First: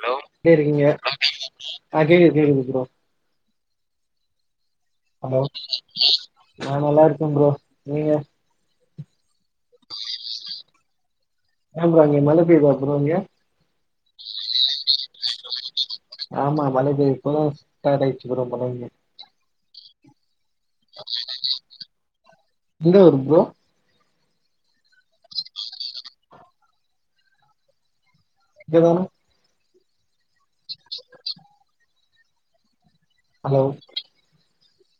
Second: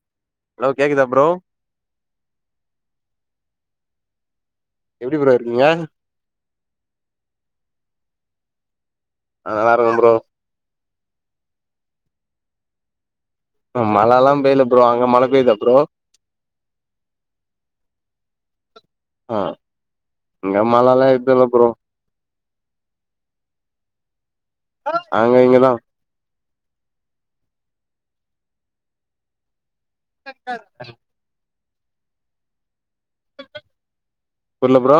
Hello hello சேரிங்க கேக்குதா bro ஆ கேக்குது கேக்குது ப்ரோ எப்டி ப்ரோ ஹலோ இருக்கீங்க நா நல்லா இருக்கே ஃப்ரோ நீங்க நல்லா இருக்கு ஃப்ரோ அ ப்ரோ அங்க மேல போய் பாத்துடுவாய்ங்க மழ எல்லா பெய்ல ஃப்ரோ அங்க மழ பெய்தா ஃப்ரோ ஆமா மழ பெய்ய இப்ப தா ஸ்டார்ட் ஆயிடுச்சு ப்ரோ மழ பெய்ய அ இங்க மழ எல்லா எதும் இல்ல ப்ரோ எந்த ஊரு ப்ரோ அங்க இங்கதா இங்கதானா [inaudible] ஹலோ புர்ல bro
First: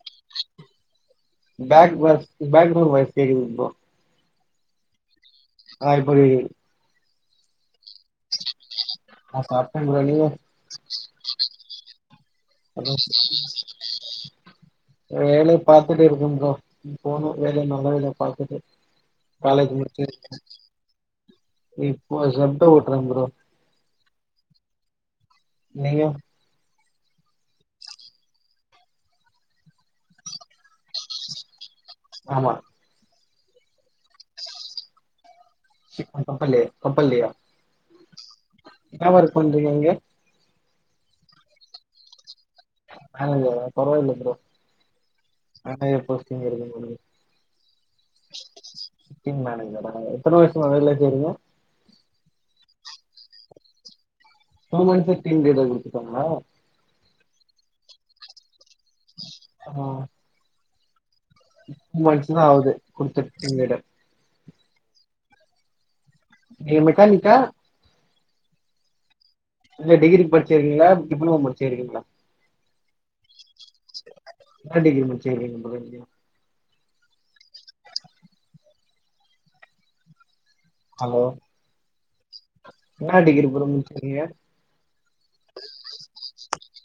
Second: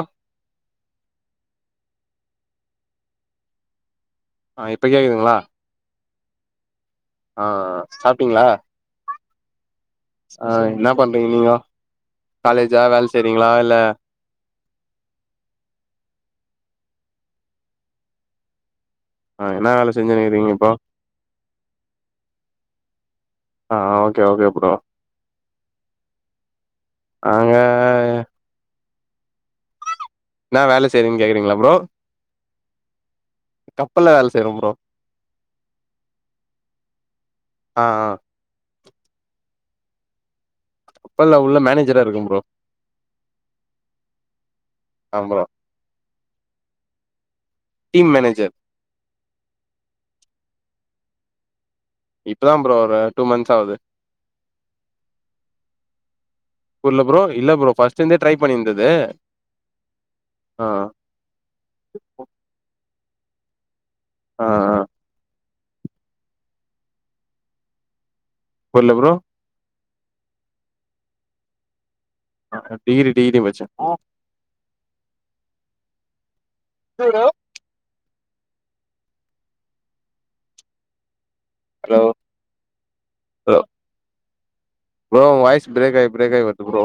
back voice background voice கேக்குதுங் ப்ரோ ஆ இப்ப கேக்குதுங்ளா அ இப்ப கேக்குது ஆ சாப்ட்டீங்ளா நா சாப்ட்ட ப்ரோ நீங்க அ என்ன பண்றீங்க நீங்கோ காலேஜா ஹலோ வேல செய்றீங்ளா இல்ல வேலை பாத்துட்டு இருக்கே ப்ரோ போணு வேலை நல்ல வேலையா பாத்துட்டு ஆ காலேஜ் என்ன வேல முடிச்சு செஞ்சுனுக்கிறீங்க இப்போ இப்போ சப்டு ஓட்றே ப்ரோ ஆ ஓக்கே ஓக்கே ப்ரோ நீங்க ஆங்க என்னா வேலை செய்றீங்கன்னு கேக்குறீங்ளா ப்ரோ ஆமா கப்பல்ல வேல செய்றேம் ப்ரோ ஷிப் கப்பல்லே கப்பல்லேடா ஆ ஆ நா ஓர்க் பண்றீங்க அங்கே பல்ல உள்ள மேனேஜரா இருகம் ப்ரோ ஹலோ பரவாயில்லை ஃப்ரோ ஆ ப்ரோ ஆனா இப்போசிங்க இருக்கு ஃப்ரோ டிம் மேனேஜர் டீம் மேனேஜரா எத்தன வருஷமா வேலே செய்றீங்க இப்பதாம் ப்ரோ ஒரு டூ மந்த்ஸ் ஆவுது டூ மனிஸ்ல டீம்லிடர் குடுத்துட்டாங்ளா புரில ஃப்ரோ இல்ல ஃப்ரோ ஃபர்ஸ்ட் இதுந்தே ட்ரை பண்ணியிருந்துது ம் ஆ டூ மன்ஸுதா ஆவுது குடுத்துட் டீம் லீடர் ஆ ஆ நீங்க மெக்கானிக்கா புரில ஃப்ரோ இல்ல டிகிரி படிச்சிருக்கீங்ளா டிப்ளோமோ படிச்சிருக்கீங்ளா ஆ டிகிரி டிகிரி பச்சே என்ன டிகிரி முடிச்சுகிறீங்க ப்ரோ நீங்க [unintelligible] ஹலோ ஹலோ இன்னா டிகிரி ப்ரோ முடிச்சிருக்கீங்க ப்ரோ உங்க வாய்ஸ் பிரேக் ஆயி பிரேக் ஆயி வருது ப்ரோ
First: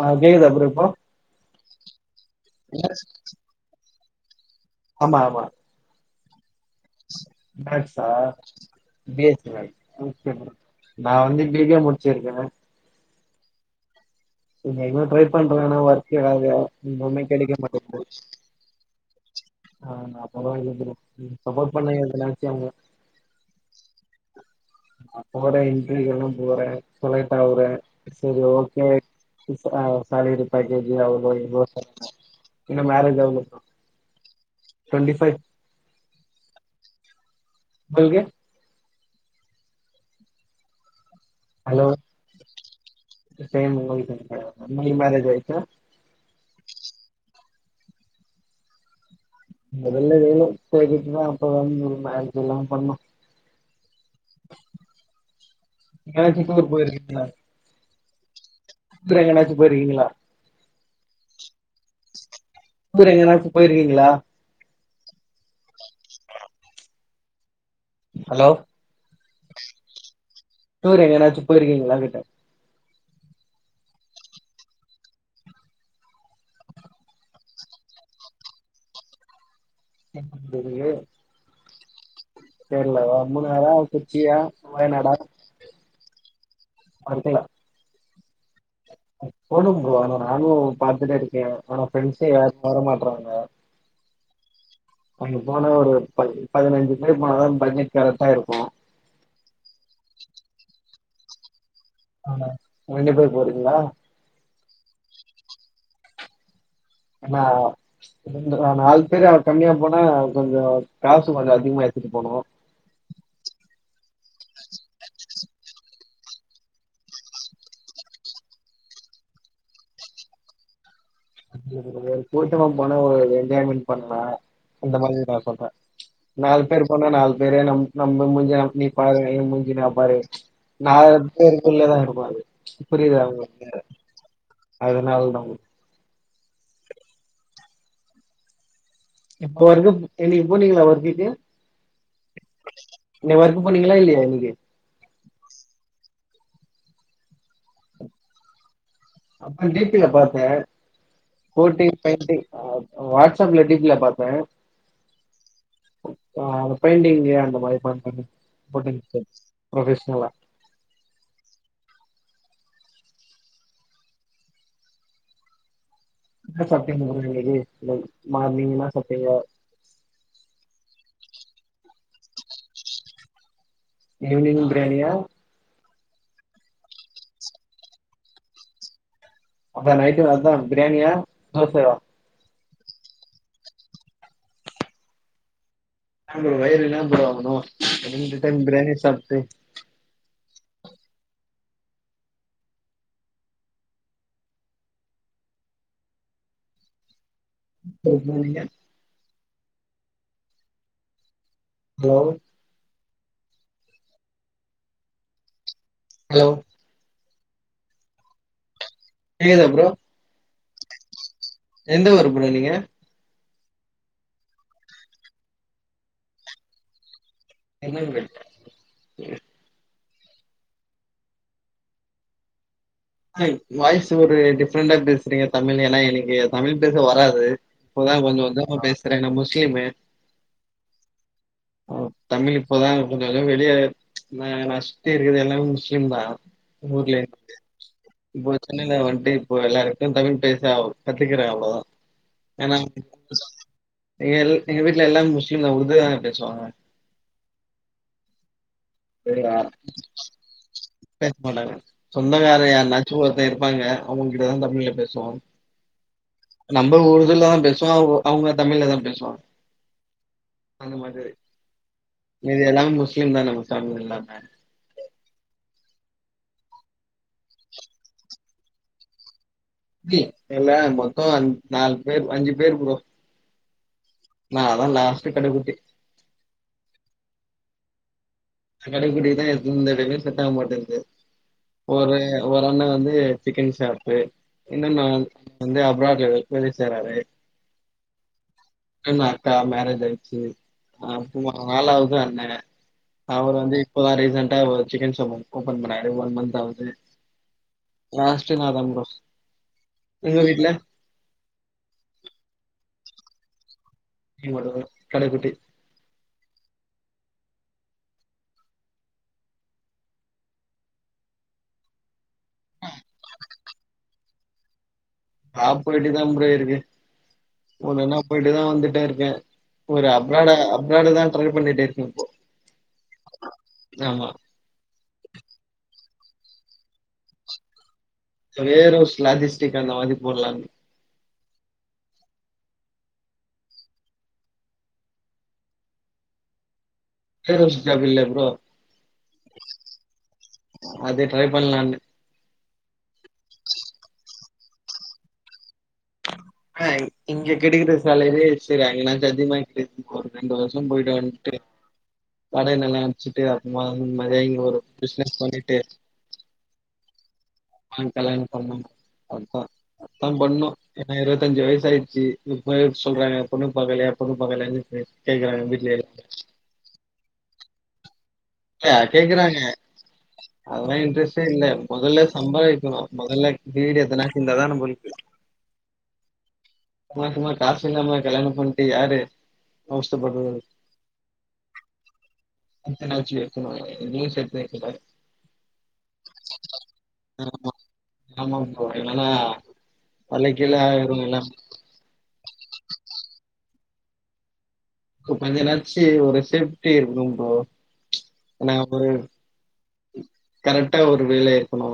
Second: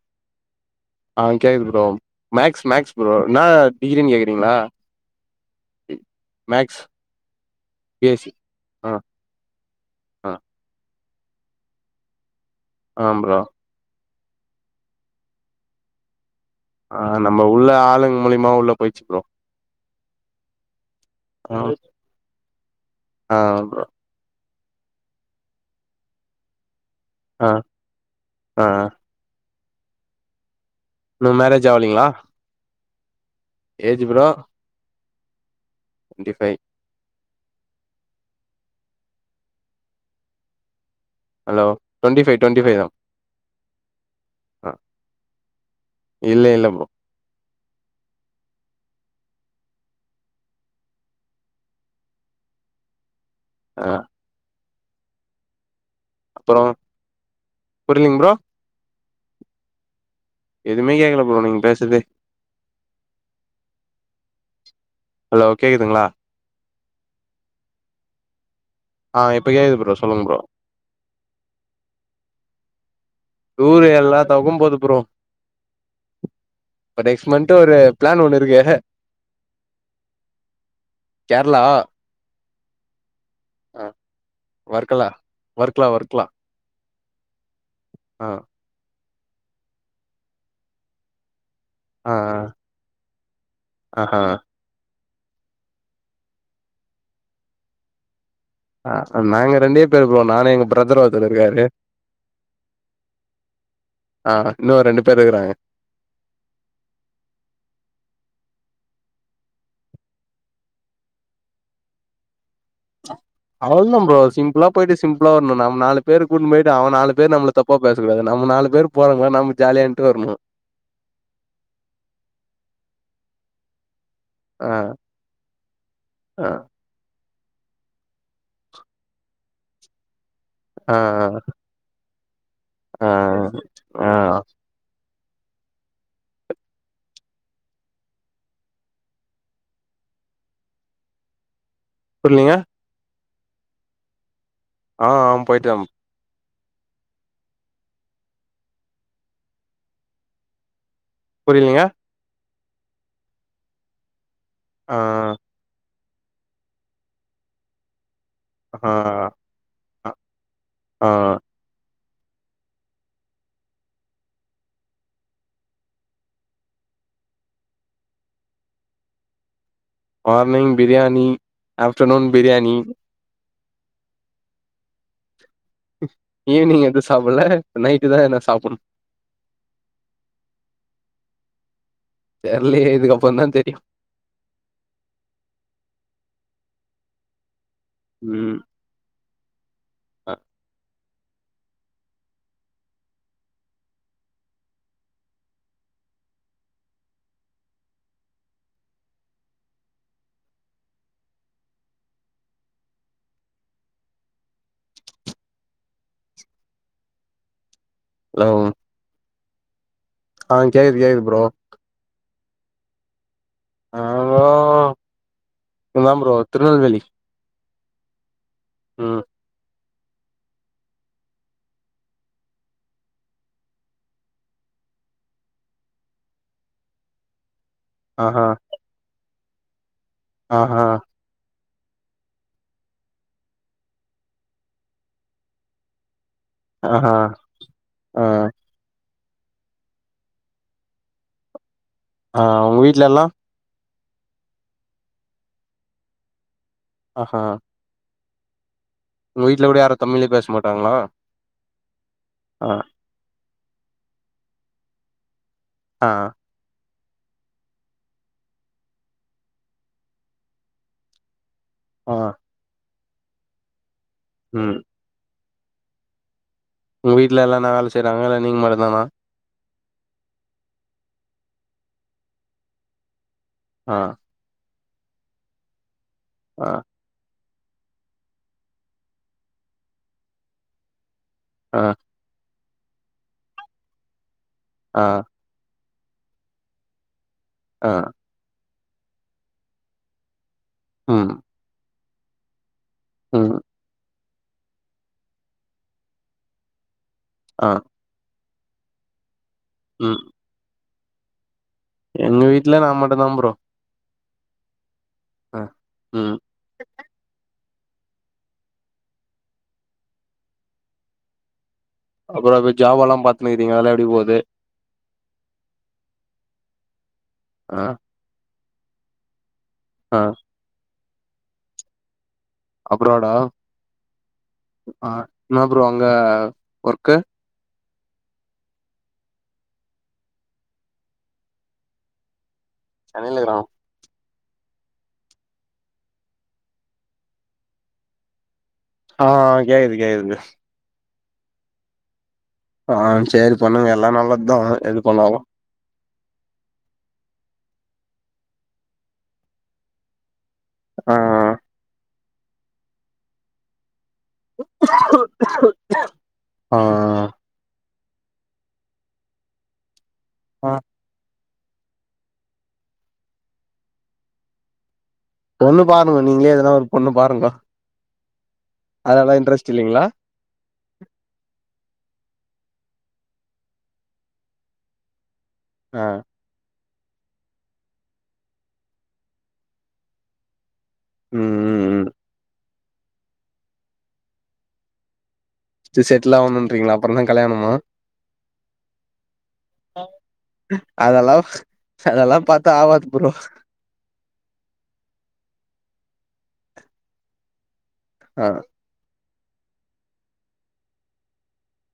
ஆ கேக்குதா ப்ரோ இப்போ ஆ கேக்குது ப்ரோம் மேக்ஸ் மேக்ஸ் ப்ரோ னா டிகிரின் கேகுறீங்ளா ஆமா ஆமா மேக்ஸ் மேக்ஸா பி எஸ் சி ஆ பி எஸ் சி ஆ மேக்ஸ் நா வந்து பீ கா ம் முடிச்சிருக்கே ஆம் ப்ரோ கொஞ்சோ இன்னு ட்ரைப் பண்றே ஆனா ஒர்க்கு எதாவ்தா ஆ நம்ம உள்ள ஆளுங் மூலிமா உள்ளப் போயிட்ச்சி ப்ரோ ஆ அப்பனா ஓகே ஃப்ரோ ம் ஆ சப்போட் பண்ணங்க எதனாச்சு அவுங்க ஆ ப்ரோ அப்போட இன்டெர்வியூகெல்லாம் போறே சொலைட் ஆ ஆவுறே செரி ஆ ஓகே [unintelligible] பேக்கேஜி இன்னு அவ்ளோ மேரேஜ் இவ்ளோச இன்னும் மேரேஜ் ஆவ்ல bro age bro twenty five ண்டி ஃபை பில்கே hello twenty five twenty five தா [unintelligible] ஆ உங்ளுகு மேரேஜ் ஆயிர்ச்சா இல்ல இல்ல ப்ரோ மொதல்ல வேல தேடிட்டு தா அப்றோ மேரேஜில்லா பண்ணு அ எதாச்சு டூர் போயிருக்கீங்களா புரிலிங் ப்ரோ டூரு எங்கனாச்சு போயிருக்கீங்களா எதுமே கேக்கல ப்ரோ நீங்க பேசதே டூர் எங்கனாச்சு போயிருவீங்ளா ஹலோ கேக்குதுங்ளா ஹலோ ஆ இப்ப கேக்குது ப்ரோ சொல்லுங்க ப்ரோ டூர் எங்கனாச்சு போயிருக்கீங்ளான்னு கேட்ட டூரு எல்லா தக்கும் போது ப்ரோ ப்ப நெக்ஸ்ட் மந்த் ஒரு ப்ளான் ஒண்ணு இருக்கு என்ன ப்ரோ அது கேர்ளா கேர்ளா வா மூனாரா கொச்சியா வயநாடா வர்க்லா வர்க்லா வர்க்களா ஆ போணு ப்ரோ ஆனா நானு பாத்துட்டே இருக்கே ஆனா ஃப்ரெண்ட்ஸ்சே யாரும் வர மாட்றாங்க அ ஆ அங்க போனா ஒரு பதி பதினஞ்சு பேர் போனாதா பட்ஜெட் கரக்ட்டா இருக்கும் ஆ நாங்க ரெண்டே பேரு ப்ரோ நானு எங்க ப்ரதர் ஒருத்தர் இருக்காரு நானு ரெண்டு பேர் போறீங்ளா ஆ இன்னு ஒரு ரெண்டு பேர் இருக்குறாங்க என்னா ரெண்டு நாலு பேர் அதுக்கு கம்மியா போனா கொஞ்சோ காசு கொஞ்சோ அதிகமா எடுத்துட்டு போணு அவள்தா ப்ரோ சிம்ப்ளா போய்ட்டு சிம்ப்ளா வரணு நம்ம நாலு பேரு கூட்னு போயிட்டு அவ நாலு பேரு நம்மல தப்பா பேசக்கூடாது நம்ம நாலு பேர் போறமா நம்ம ஜாலியா இன்ட்டு வரணு அப்டி கெடையாது கூட்டமா போன ஒரு என்ஜாய்மெண்ட் பண்லா ஆ அந்த மாரி நா சொல்ற ஆ நாலு பேர் ன்னா நாலு பேர நம் நம்ம முஞ்ச நநீ பாரு ஏ முஞ்சு நா பாரு ஆ நாலு பேர் உள்ளதா இருப்பாரு ஆ புரியுதா உங்ளுக்கு ஆ ஆ அதுனால் தா இப்ப வரைக்கு நீங்க போனீங்ளா ஒரு டீடில் புர்லீங்க இன்னக்கி வர்க் போனீங்ளா இல்லயா இன்னக்கி ஆ ஆ போய்ட்டம் அப்ப டி பில பாத்தே புரிலீங்க கோட்டி ஆ வாட்ஸப்ல டீ பில பாத்த ஆ ஆ பெயிண்டிங்கு அந்த மாரி பாத்த ஆ ஆ ப்ரொஃபஷ்னலா ஆ என்ன சாப்ட்டிங்க ப்ரோ இன்னக்கி மார்னிங் என்னா சாட்டிங்கோ morning biryani afternoon biryani evening பிரியாணியா ஈவினிங் எது சாப்பல இப்ப நைட்டு தா எது சாப்பனு அப்ப நைட்டு அதா பிரியாணியா தோசயா தெர்லயே இதுக்கப்றந்தா தெரியு ந ப்ரோ வயறு என்ன ப்ரோ ஆகு ரெண்டு ம் டைம் பிரியாணி சாப்ட்டு அ எப்ப போனீங்க ஹலோ ஹலோ ஹலோம் கேக்குதா ப்ரோ ஆ கேக்குது கேக்குது ப்ரோ எந்த ஊரு ப்ரோ நீங்க ஆ அதா ப்ரோ திருநெல்வேலி திருநெல்வேலி ம் வாய்ஸ் ஒரு டிஃப்ரெண்டா பேசுறீங்க தமிழ் ஏன்னா எனக்கு தமிழ் பேச வராது இப்பதா கொஞ்ச ஆஹா கொஞ்சமா பேசுற நா முஸ்லீம்மு ஆஹா ஒ தமிழ் இப்பதா கொஞ்ச கொஞ்ச வெளிய நா நா சுத்தி இருக்குறது எல்லாமே முஸ்லிம் தா ஆஹா ஊர்லே ஆ இப்போ சென்னையில வந்துட்டு இப்போ எல்லாருக்கு தமிழ் பேசா கத்துக்கறா அவ்ளோ ஆ அவங்க வீட்ல எல்லா எங்க எ எங்க வீட்ல எல்லாமே முஸ்லீம்தா உருது தா பேசுவாங்க ஆஹா சரி உங்க டா வீட்ல கூட யாரு தமிழ்லே பேச மாட்டாங்களா பேச மாட்டாக சொந்தக்கார ஆ யார்னா சூரத்த இருப்பாங்க அவங்ககிட்டதா தமிழ்ல பேசுவோ ஆ நம்ம ஊருதுல தா பேசுவோ அவ அவங்க தமிழ்லதா பேசுவாங்க அந்த மாதிரி ஆ இது எல்லாமே முஸ்லிம் தான நம்ம பேமிலில எல்லாமே ம் உங்க வீட்ல எல்லா நல்லா வேல செய்றாங்க இல்ல நீங்க மட்டுதானா இல்ல மொத்த அஞ் நாலு பேர் அஞ்சு பேர் ப்ரோ ஆ நா தா லாஸ்ட் கட குட்டி ஆ கடக்குட்டிக்கு தா எந்தஇதுமே செட்டாக மாட்டங்குது ஆ ஒரு ஒரு அண்ண வந்து சிக்கன் ஷாப்பு ஆ இன்னொன்ன [inaudible] வந்து அப்ராட்ல தொழில் செய்ராரு ஆ இன்னொன்னு அக்கா மேரேஜ் ஆய்டுச்சு ஆ ம் [inaudible] நாலாவது அண்ணே அவர் ம் வந்து இப்போதா ரீசன்டா ஒரு சிக்கன் ஷாப் ஒன்னு ஓபன் பண்ணாரு ஒன் மந்த் ஆவுது ஆ லாஸ்ட்டு நா தா ப்ரோ ம் உங்க வீட்ல எங்க வீட்ல நா மட்டு தா ப்ரோ நீங்க மட்டுதா கடைகுட்டி ம் அப்புற இப்ப ஜாவால்லா பாத்துன்னு இருக்கிறீங்க அதெல்லா எப்டி போகுது ஆ போய்ட்டுதா ப்ரோ இருக்கு ஆ உன்னா என்னா போய்ட்டுதா வந்துட்டே இருக்கே ஒரு ஆ அப்ராட அப்ராடுதா ட்ரை பண்ணிட்டு இருக்கே இப்போ அப்ராடா ஆமா. அ என்னப்ரோ அங்க ஒர்க்கு சவேரோஸ் லாஜிஸ்டிக் அந்த மாதிரி [unintelligible] [unintelligible] ஏர் ஹோஸ்ட் ஜாப் இல்ல ப்ரோ ஆ ஆ கேக்குது கேக்குது அது ட்ரை பண்ணலாம்னு ஆ செரி பண்ணுங்க எல்லா நல்ல தா எது பண்ணாலு ஆ இங்க கெடக்கிற செலரி செரி அங்கனாச்சி அதிகமா கிடை இப்ப ஒரு ரெண்டு வர்ஷ ஆ போய்ட்டு வந்துட்டு [unintelligible] வச்சிடு அப்புறமா நிம்மதியா இங்க ஒரு பிசினஸ் பண்ணிட்டு ஆ ஆ கல்யாண பண்னு அதா அத்தா பண்ணு ஆ எனக்கு இருவத்தஞ்சி வய்சு ஆயடுச்சு இப்பவே சொல்றாங்க பொண்ணு பாக்கலையா பொண்ணு பாக்கலையாண்டு பொண்ணு பாருங்க நீங்களே எதனா ஒரு பொண்ணு பாருங்க அதெல்லா இன்ட்ரெஸ்ட் இல்லைங்களா அதெல்லா இன்ட்ரெஸ்டே இல்ல மொதல்ல சம்பாதிக்கணு மொதல்ல வீடு எத்தனாச்சி இருந்ததா நம்போலுக்கு ஆ சும்மா சும்மா காசுல்லாம கல்யாண பண்ட்டு யாரு அவஸ்தப்படுறது ம் ம் ம் கொஞ்சனாச்சி யோ [inaudible] எதையு சேத்து வைக்கில செட்டில் ஆகும்ன்றீங்களா அப்பறோ தா கல்யாணமா ஆமாப்ரோ இல்லனா [unintelligible] இல்ல செலவுலா பாத்தா ஆவாது ப்ரோ கொஞ்சனாச்சி ஒரு செஃப்டி இருக்குனு ப்ரோ ஆ [unintelligible] ஒரு கரெக்டா ஒரு வேல இருக்கணு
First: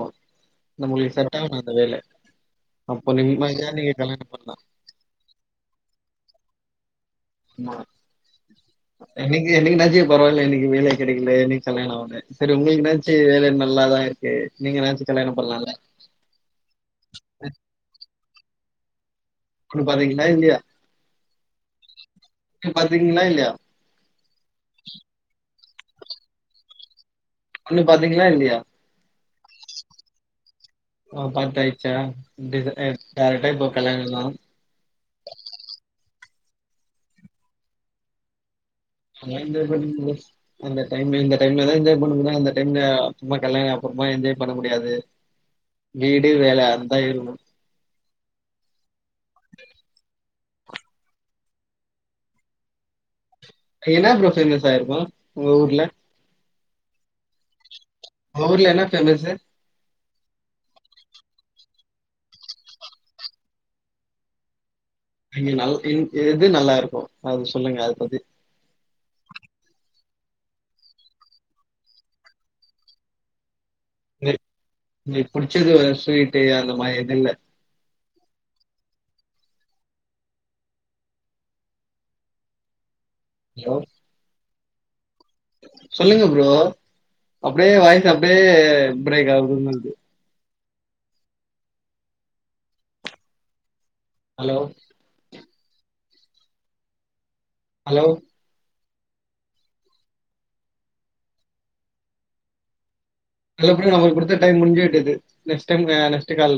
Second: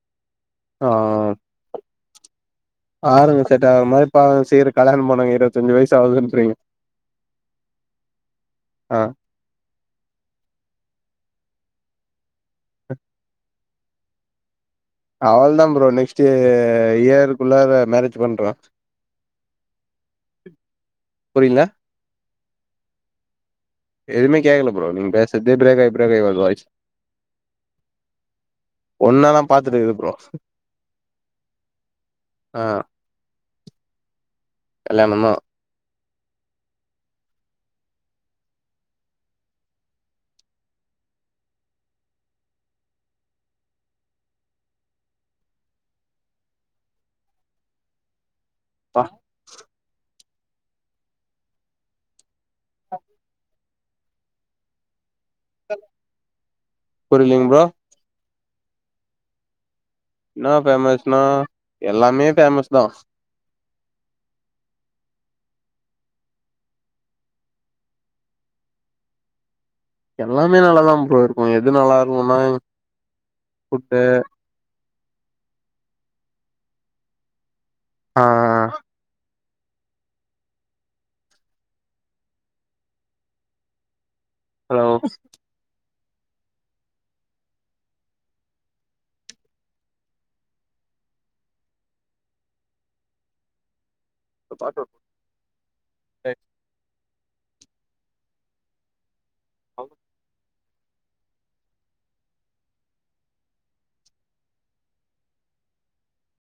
ஆ நம்முள்ட செட்டாவுனு அந்த வேல பாருங்க செட்டவுறமாரி கல்யாணம் பாருங்க பண்ணலாம். சீக்கிர கல்யாண பண்ணுங்க இருவத்தஞ்சி வய்சு ஆவுதுன்றிங்க ஆ என்னைக்கு என்னைக்கு நஞ்ச பரவாயில்ல எனக்கு வேல கிடைக்கல என்னக்கு கல்யாணம் ஆகல சேரி உங்களுக்கு ஏதாச்சு வேல நல்லாதா இருக்கு நீங்க அச்சு அவள தா ப்ரோ நெக்ஸ்ட் இயருக்குள்ள மேரேஜ் பண்ற கிரியூ பாத்தீங்களா இல்லையா பாத்தீங்கன்னா இல்லையா எதுவுமே கேக்கல ப்ரோ நீ பேசறதே பிரேக் ஆய் பிரேக் ஆய் வருது வாய்ஸ் பொண்ணு பாத்தீங்களா இல்லையா பாத்துட்டு இருக்கே ப்ரோ ஓ பாத்த ஆயச்சா டி ஆ டைரக்ட இப்போ கல்யாணம் தா கல்யாணம் தா [unintelligible] அந்த டைம் இந்த டைம்லதா என்ஜாய் பண்ண முடியும் அந்த டைம்ல அப்புறமா கல்யாணம் அப்புறமா என்ஜாய் பண்ண முடியாது. வீடு வேல அது தா இருக்கு ஆ [unintelligible] என்ன ப்ரோ ஃபேமவுஸ் ஆயிருக்கோம் உங்க ஊர்ல புரிலேங்க ப்ரோ உங்க ஊருல என்ன ஃபேமவுஸ் என்ன ஃபேமஸ்னா எல்லாமே ஃபேமஸ் தா இங்க நல்லா இது இது நல்லா இருக்கும் அது சொல்லுங்க அத பத்தி எல்லாமே நல்லாதா ப்ரோ இருக்கும் எது நல்லா இருக்கும்னா புட்டு நீ பிடிச்சது ஸ்வீட்டு அந்த மாதிரி ஏது இல்ல ஆ ஹலோ ஹலோ சொல்லுங்க ப்ரோ அப்படியே வாய்ஸ் அப்படியே பிரேக் ஆகுது மாதிரி இருக்கு ஹலோ [unintelligible] ஹலோ ஆ ஹலோ ப்ரோ நமக்கு கொடுத்த டைம் முடிஞ்சுட்டுது நெக்ஸ் டைம் நெக்ஸ்ட் கால்